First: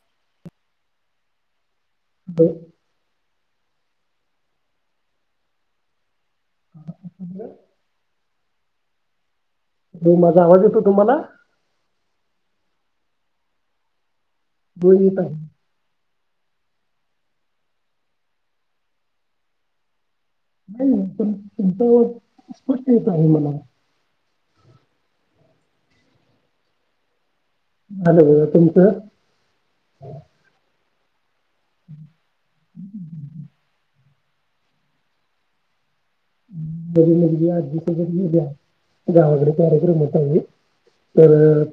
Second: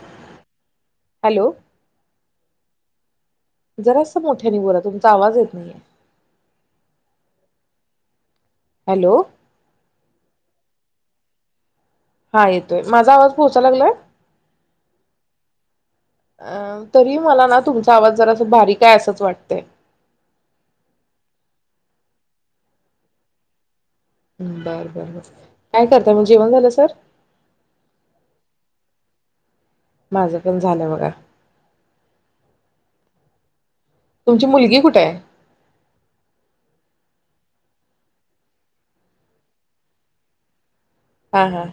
[inaudible] Hello. [inaudible] जरास मोठ्यांने बोला तुमचा आवाज येत नाहीये. हॅलो. हो माझा आवाज येतोय तुम्हाला? हा येतोय. माझा आवाज पोहोचा लागलाय? अ [unintelligible] तरी मला ना तुमचा आवाज जरास बारीक आहे असंच वाटतंय. नाही पण तुमचा येतो स्पष्ट येत आहे मला. बरं, बरं, बरं काय करताय मग, जेवण झाल सर? झालं बघा. तुमचं? माझं पण झालं बघा. [inaudible] तुमची मुलगी कुठेय? बर झाल ती आज्जीकडं गेल्या गावाकडं कार्यक्रम होता म्हणून. हा तर हा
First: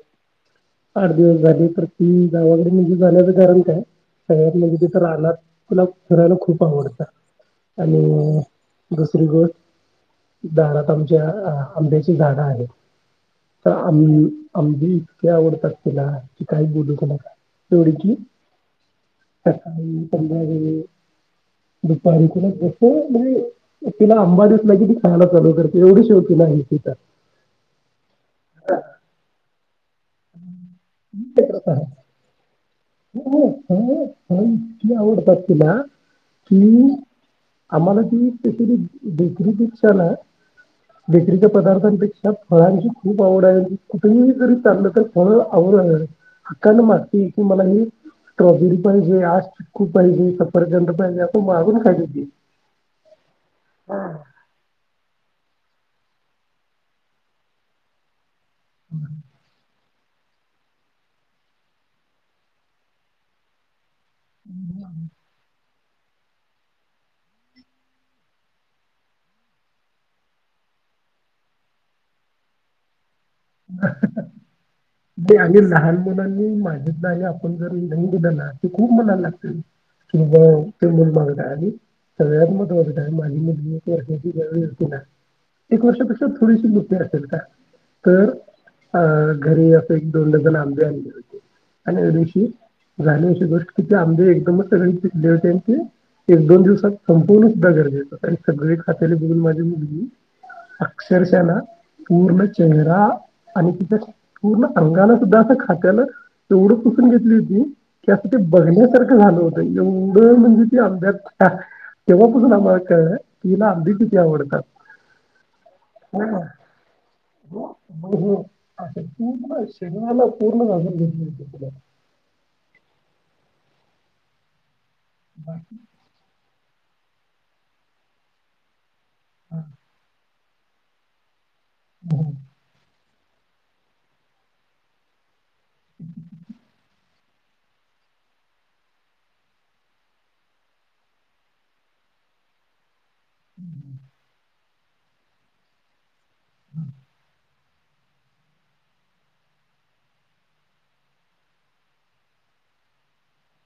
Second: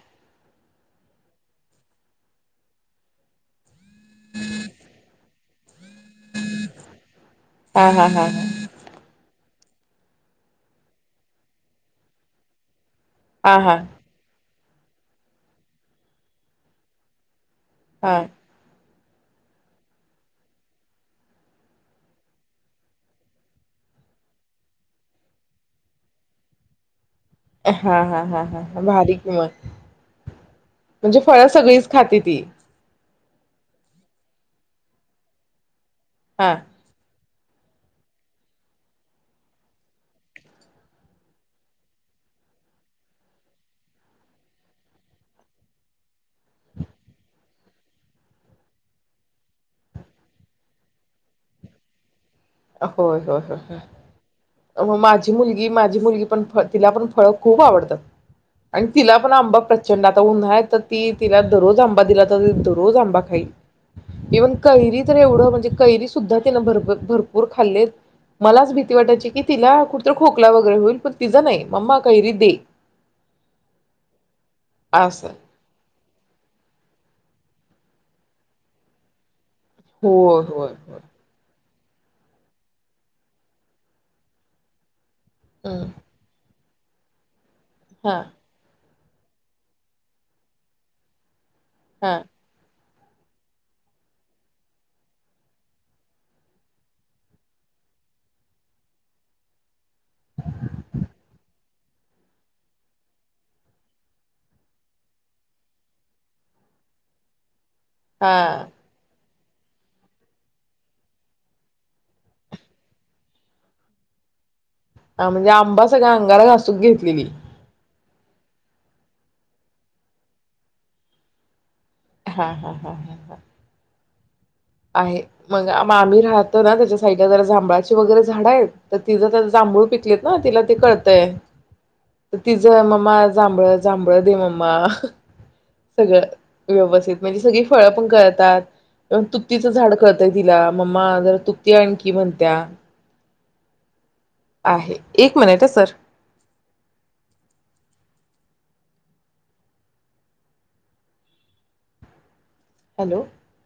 आठ दिवस झाली तर ती गावाकडे म्हणजे जाण्याच कारण काय सगळ्यात म्हणजे तिथं राहणार तिला फिरायला खूप आवडत हा आणि हा हा बस [unintelligible] दारात आमच्या आंब्याची झाडं आहेत. हा तर हा आम्ही आंबे इतके आवडतात तिला की काही बोलूच नका. हा [unintelligible] सकाळी, संध्याकाळी, दुपारी तीला कस म्हणजे तिला आंबा दिसला की ती खायला चालू करते एवढी [unintelligible] फूल आहेत तिचा. हा, हा, हा, हा, हा भारी की मग. म्हणजे फळं सगळीच खाते ती. [inaudible] फळ इतकी आवडतात तिला हा तीने ना आम्हाला ती स्पेशली बेकरीपेक्षा ना बेकरीच्या पदार्थांपेक्षा फळांची खूप आवड आहे. कुठे ही जरी चाललं तर फळ आवड हक्कानी मागती ती आणि स्ट्रॉबेरी पाहिजे, आज चिक्कू पाहिजे, सफरचंद पाहिजे असं मागून खाते ती. होय, होय, होय, होय. मग माझी मुलगी, माझी मुलगी पण तिला पण फळ खूप आवडतात. आणि तिला पण आंबा प्र चंड आता उन्हाळ्यात त ती तिला दरोज, आंबा दिला त दरोज आंबा खाई. इव्हन कैरी तर एवढं म्हणजे. कैरी सुद्धा तिनं भरप भरपूर खाल्लेत मलाच भीती वाटायची की तिला कुठतरी खोकला वगैरे होईल पण तिच नाही मम्मा कैरी दे. असं आणी लहान मुलांनी मागितलं आणि आपण जरी नाही दिलं ना ते खूप मनाला लागत [unintelligible] होय होय होय [unintelligible] एक हम्म. वर्षापेक्षा थोडीशी मो [unintelligible] हा तर अ घरी असं एक दोन डझन आंबे आणले होते. आणि हा ऋषी झाली अशी गोष्ट की ते आंबे एकदमच सगळी पिकले होते आणि ते एक दोन दिवसात संपवन सुद्धा गरजेचं होत आणि सगळी खातेल बघून माझी मुलगी अक्षरशा ना. पूर्ण चेहरा आणि तिच्या पूर्ण अंगाला सुद्धा असं खात्यालं तेवढं पुसून घेतली होती. की असं ते हा बघण्यासारखं झाल होतं. एव्हढ म्हणजे ती आंब्यात तेव्हापसून आम्हाला कळल की हिला आंबे किती आवडतात. हा म्हणजे आंबा सगळ्या अंगाला घासून घेतलेली. म हो म्हणजे पूर्ण शरीराला पूर्ण घासून घेतली होती. हा हा हा हा हा आहे मग मामी राहत तर ना त्याच्या साईडला जरा जांभळाची वगैरे झाडं आहेत तर तिजं त जांभूळ पिकलेत ना तिला ते कळतंय. हो. त तिज मम्मा जांभळ जांभळ दे मम्मा. सगळं व्यवस्थित म्हणजे सगळी फळं पण कळतात तू तीचं झाड कळतय तिला मम्मा जरा तुती आण की म्हण तीया. [inaudible] आहे एक मिनिट ह सर [inaudible] हॅलो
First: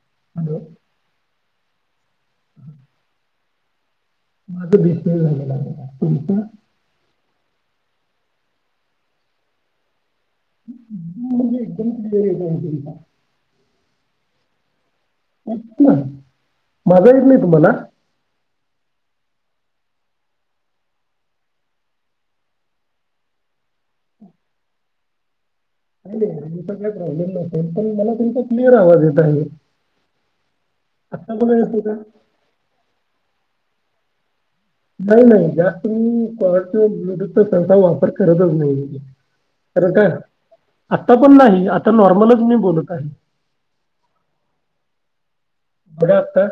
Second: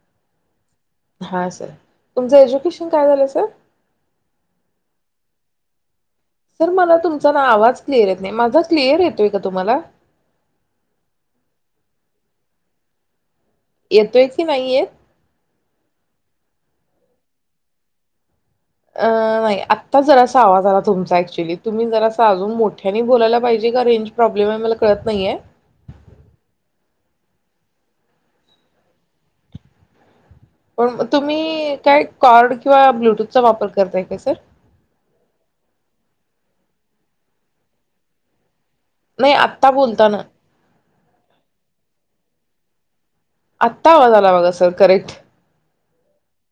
[unintelligible] हां सर तुमचं एज्युकेशन काय झालंय सर माझ [unintelligible] झालेल आहे मॅम सर मला तुम् पण आवाज क्लिअर येत नाय माझा क्लिअर येतोय का तुम्हाला म्हणजे एकदम क्लिअर येईना [unintelligible] येतोय की नाही येत [unintelligible] माझा येत नाय तुम्हाला अं नाही आत्ता जरासा आवाज आला तुमचा ऍक्च्युली तुम्ही जरा अजून मोठ्यानी बोलायला पाहिजे का रेंज प्रॉब्लेम आहे मला कळत नाहीय. नाही रेंज काय प्रॉब्लेम नसेल पण मला त्यांचा क्लिअर आवाज येत आहे. पण आत्ता मला तुम्ही येतो का काय कॉड किंवा ब्लूटूथ चा वापर करताय का सर नाही नाही जास्त मी कॉड किंवा ब्लूटूथचा सहसा वापर करतच नाही. आत्ता कारण का बोलताना आता पण नाही आता नॉर्मलच मी बोलत आहे. आता आवाज आला बघा सर करेक्ट बघा आत्ता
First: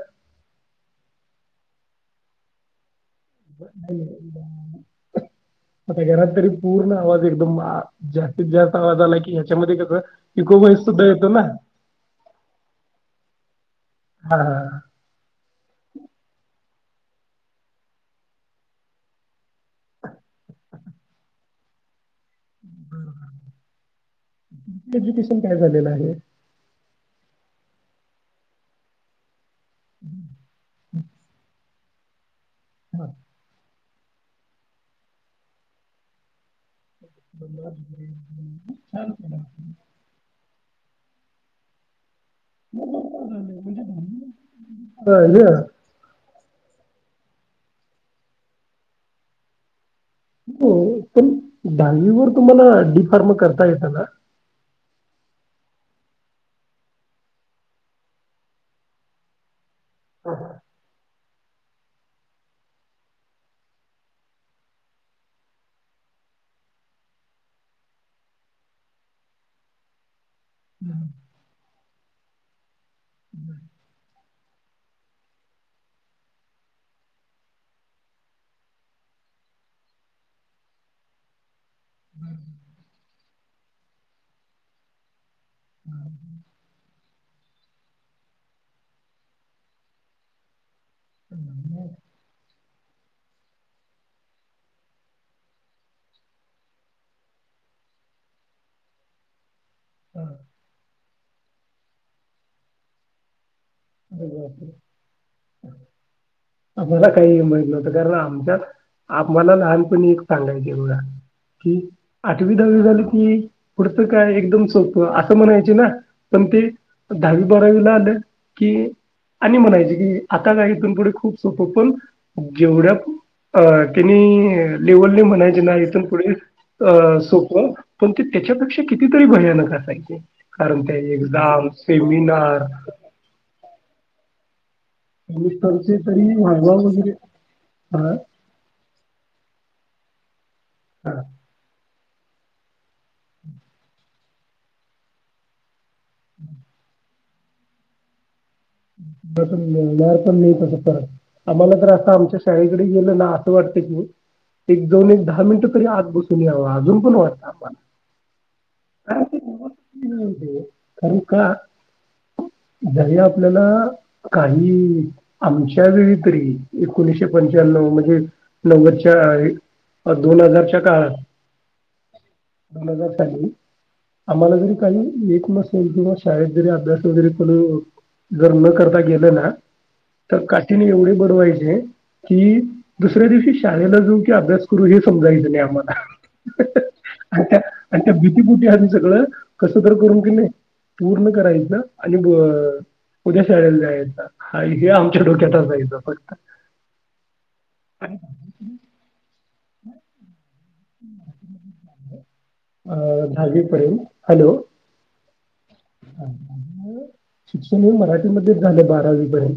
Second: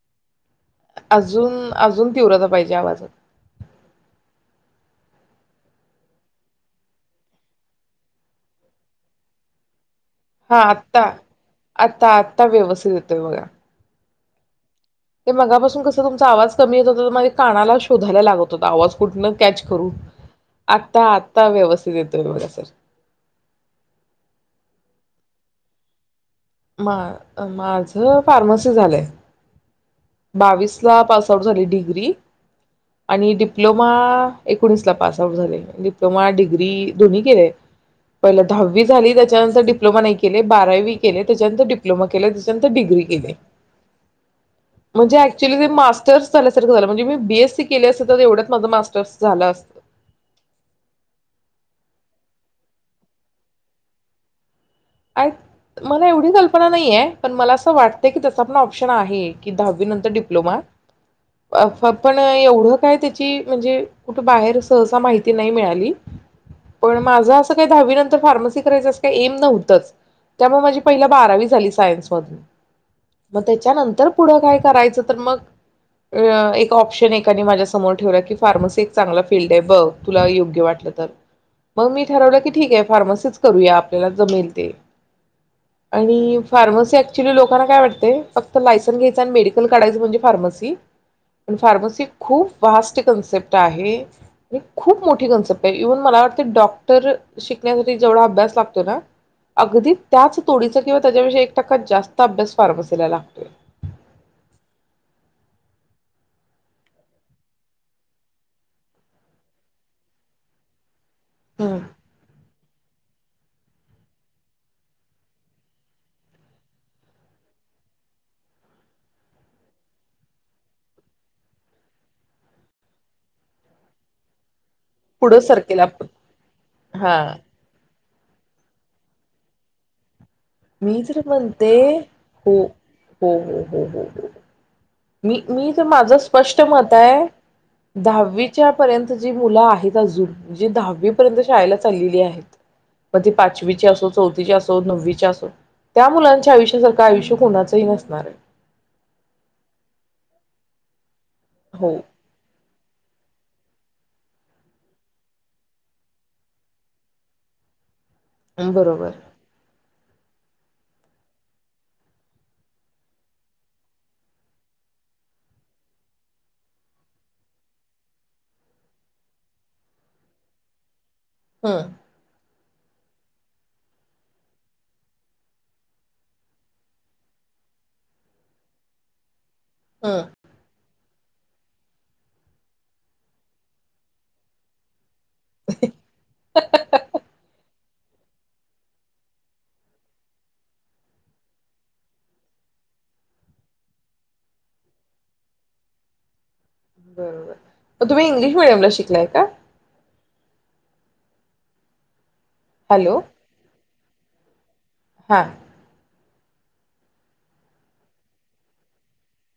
अजून अजून तीव्रता पाहिजे आवाजात [unintelligible] आता घरात तरी पूर्ण आवाज एकदम जास्तीत जास्त आवाज आला की ह्याच्यामध्ये कस हा आता आता आता व्यवस्थित येतोय बघा हा हा ते मगापासून कस तुमचा आवाज कमी येत होता तर माझे कानाला शोधायला लागत होता आवाज कुठ कॅच करू आत्ता आत्ता व्यवस्थित येतोय बघा. बरं बरं तुमच एज्युकेशन काय झालेलं आहे. मा माझ फार्मासी झालंय. बावीसला पास आउट झाली डी ग्री आणि डिप्लो मा एकोणीसला पास आउट झाले डिप्लोमा डिग्री दोन्ही केले पहिले दहावी झाली त्याच्यानंतर डिप्लोमा नाही केले बारावी केले. त्याच्या नंतर डिप्लोमा केलय त्याच्या नंतर डिग्री केलीया अ, म्हणजे हे एकच्युली ते मास्टरस झाल्यासारख झाल म्हणजे मी बी एस सी केली असती तर एवढ्यात माझं मास्टर झालं असत. हो पण दहावी वर तुम्हाला डी फार्म करता येत ना आय मला एवढी कल्पना नाहीे ये पण मला असं वाटत की त्याचा पण ऑप्शन आहे की दहावी नंतर डिप्लोमा अ पण एवढं काय त्याची म्हणजे कुठे बाहेर सहसा माहिती नाही मिळाली. पण माझं असं काही दहावी नंतर फार्मसी करायचं असं काही एम नव्ह तच त्यामुळे माझी पहिला बारावी झाली सायन्स मधून. मग त्याच्यानंतर पुढ काय करायचं, तर मग अ एक ऑप्शन एकाने माझ्या समोर ठेवल की फार्मसी एक चांगला फील्ड आहे बघ तुला योग्य वाटल तर. मग मी ठरवलं की ठीक आहे फार्मसीच करूया आपल्याला जमेल. आणि फार्मसी ऍक्च्युली लोकांना काय वाटते फक्त लायसन्स घ्यायच आणि मेडिकल काढायच म्हणजे फार्मसी. पण फार्मसी खूप व्हास्ट कन्सेप्ट आहे आणी खूप मोठी कन्सेप्ट आहे. इव्हन मला वाटतंय डॉक्टर शिकण्यासाठी जेवढा अभ्यास लागतो ना अगदी त्याच तोडीचा किंवा त्याच्यापेक्षा एक टक्का जास्त अभ्यास फार्मसीला लागतोय. [unintelligible] आम्हाला काही माहित नव्हतं, कारण आमच्यात आम्हाला लहानपणी एक सांगायचे बघा की हम्म. आठ आठवी, दहावी झाली की पुढच काय एकदम सोप अस म्हणायचे ना. पण ते दहावी, बारावीला आलं की आणि म्हणायचे की आता काय इथून पुढे खूप सोपं. पण जेवढ्यात अ तेनी लेवलने पुढं म्हणायचे ना सरकेल इथून आपण पुढे अ हा सोप पण ते त्याच्यापेक्षा कितीतरी भयानक असायचे. कारण त्या मी जर एक्झाम म्हणते हो, सेमिनार हो, हो, हो, हो, हो, हो. मी मी तर सेमिस्टरचे माझ तरी स्पष्ट व्हायवा मत वगैरे आहे, हा दहावीच्या पर्यंत जी मुल आहेत [unintelligible] जे दहावी हा पर्यंत शाळेला ठरलेली आहेत पण ते पाचवीचे असो, चौथीचे असो, नववीचे असो त्या मुलांच्या आयुष्यासा का आयुष्य कोणाचही नसणार आहे. [unintelligible] मिळणार पण नाही तस परत. आम्हाला तर अस हो आमच्या शाळेकडे गेल ना अस वाटत की एक जाऊन एक दहा मिनिट तरी आत बसून याव, अजून पण वाटत आम्हाला. बरोबर काय ते [unintelligible] [unintelligible] कारण का दर्या आपल्याला काही आमच्या वेळी तरी एकोणीशे पंच्याण्णव म्हणजे नव्वदच्या अ दोन हजारच्या काळात हम्म दोन हजार साली आम्हाला जरी काही एक मस येल किंवा शाळेत जरी अभ्यास वगैरे पुढं जर न करता गेल ना हम्म तर काठीणे एवढे बड वायचे की दुसऱ्या दिवशी शाळेला जाऊ की अभ्यास करू हेच समजायच नाही आम्हाला. आणी त्यात आणी त्या भीतीपोटी आम्ही सगळ कस तर करून कणी पूर्ण करायच आणि अ उद्या शाळेला जायच. हा हे आमच्या डोक्यात असायच फक्त. बरोबर म तुम्ही इंग्लिश मिडीयमला शिकलाय काय? नाय. [inaudible] हॅलो अं दहावीपर्यंत. हॅलो. हा. आणि मग शिक्षण हे मराठीमध्येच झाले बारावीपर्यंत.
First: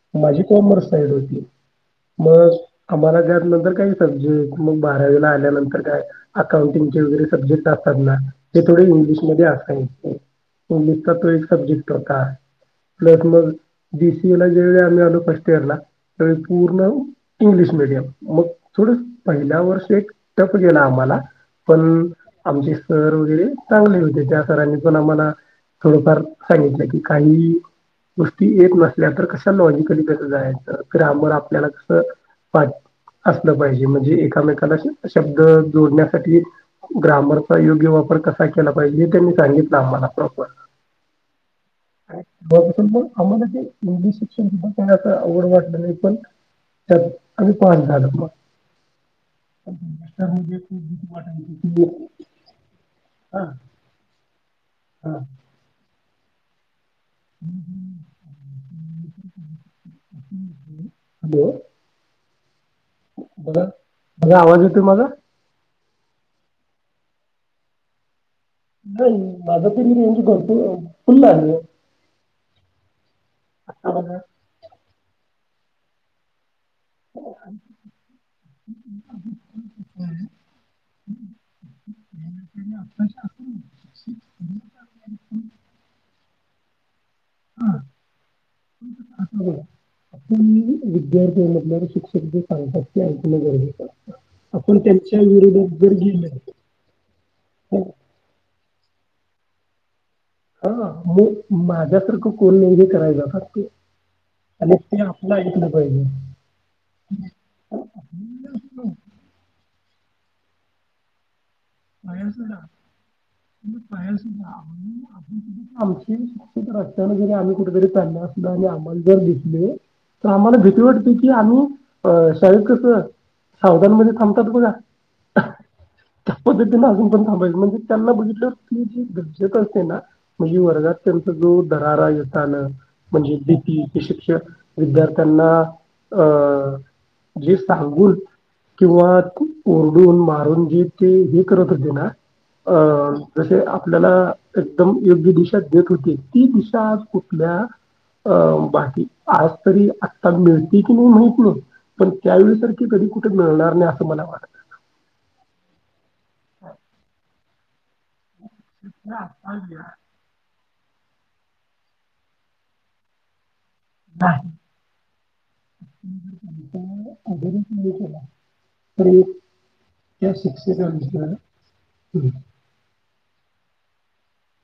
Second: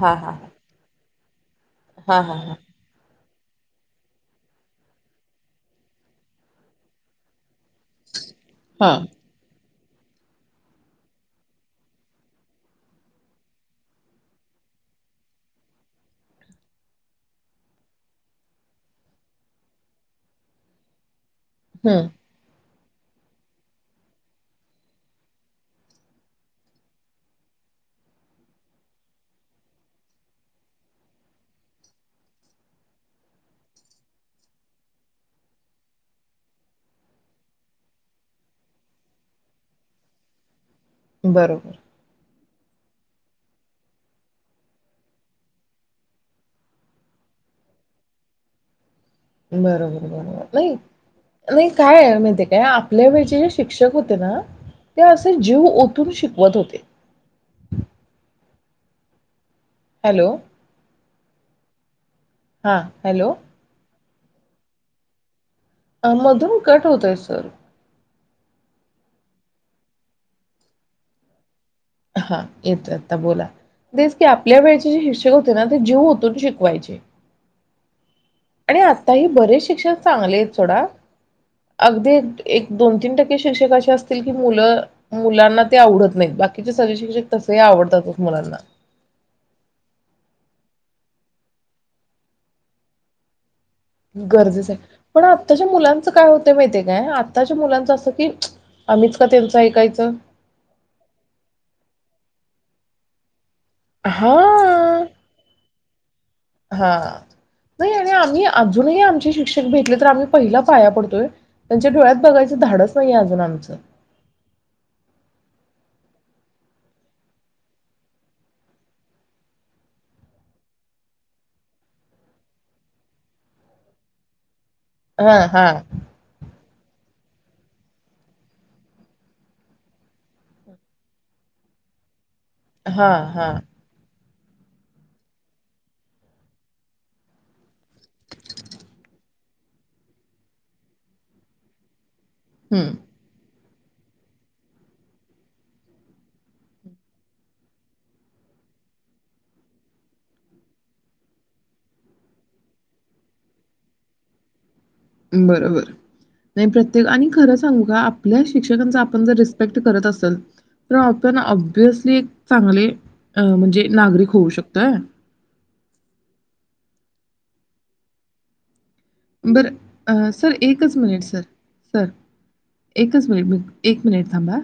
हां हां माझी कॉमर्स साईड होती. [unintelligible] हां हां मग, हां आम्हाला जर नंतर काही सब्जेक्ट मग बाराला आल्यानंतर काय अकाउंटिंगचे वगैरे सब्जेक्ट असतात ना ते थोडे हां इंग्लिशमध्ये [unintelligible] इंग्लिशचा तो एक सब्जेक्ट होता, प्लस मग बीसी ला जे वेळी आम्ही आलो फस्ट ईयरला त्याळी पूर्ण इंग्लिश मिडीयम मग थोड पहिल्या वर्ष एक टफ गेला आम्हाला, पण, हम्म आमची सर वगैरे चांगले होते, त्या सरांने पण आम्हाला थोडफार सांगितलं की काही गोष्टी येत नसल्या तर कशा लॉजिकली त्यास जायचं ग्रामर आपल्याला कस असलं पाहिजे, म्हणजे एकामेकाला शब्द जोडण्यासाठी ग्रामरचा योग्य वापर कसा केला पाहिजे हे त्यांनी सांगितलं आम्हाला. [unintelligible] बरोबर, पण मग आम्हाला जे इंग्लिश शिक्षण सुद्धा काही असं अवघड वाटलं नाही पण त्यात आम्ही पास झालो. पण बरोबर बरोबर मध्ये नाही खूप भीती वाटायची नाही की काय माहिती काय आपल्या वेळचे हा जे शिक्षक होते ना, ते हा असे जीव ओतून शिक शिकवत होते. हॅलो, हॅलो हा हॅलो बघा बघा, माझ आवाज येतो माझा? हा मधून कट होतोय सर, नाही माझं तरी म्हणजे तर फुल्लं आहे. हा येतोय. आता बोला आता तेच बघा की, आपल्या वेळचे शिक्षक होते ना ते जीव ओतून शिक हो, आणि आताही बरेच शिक्षक चांगले आहेत. सोडा अगदी एक दोन तीन टक्के शिक्षक असे असतील की मुलं मुलांना ते आवडत नाहीत बाकी कि सगळे शिक्षक तसे आवडतातच मुलांना, विद्यार्थ्यांमधल्या शिक्षक जे सांगतात ते ऐकण गरजे गरजेच आहे पण आत्ताच्या जर मुलांचं काय होत गेलो माहिती काम? आत्ताच्या मुलांचं असं कि, आम्हीच का त्यांच ऐकायचं, हा मी माझ्यासारखं कोण नाही, ग करायला. ते, हा आपल ऐकलं हो, नाही. हा नाही आणि आम्ही अजूनही आमचे शिक्षक भेटले तर आम्ही पहिला पाया पडतोय. त्यांच्या डोळ्यात बाहेर. बघायचं धाडस नाहीये अजून आमचं [unintelligible] आमची शिक्षित रस्त्यानं जरी आम्ही कुठेतरी त्यांना [unintelligible] दिसले तर आम्हाला भीती वाटते की आम्ही अ शाळेत कसं साऊधानमध्ये थांबतात बघा हा हा. वे त्यांना अजून पण थांबवय म्हणजे त्यांना बघितलं की ते जे गरजक असते ना म्हणजे वर्गात त्यांचा जो दरारा आहे. ताना हा म्हणजे हा भिती विद्यार्थ्यांना अ जे सांगून किंवा ओरडून-मारून जी ते हे करत होते ना अ हम्म जशे आपल्याला एकदम योग्य दिशा देत होती, ती दिशा आज कुठल्या अ बाकी आज तरी आत्ता मिळते की नाही माहित नाही पण त्यावेळेसारख कधी कुठे मिळणार नाही असं मला वाटतं. बरोबर नाही प्रत्येक आणि खरंच सांग आपल्या शिक्षकांचा आपण जर वाटतं. रिस्पेक्ट करत असेल पण आपण ऑब्वियसली एक चांगले अ म्हण जे नागरिक होऊ नाही. शकतय. त्या अभ्यारीस नाही केला. तर एक बरं अ त्या सर एकच मिनिट शिक्षकांचं सर सर एकच मिनिट मग एक मिनिट थांबा.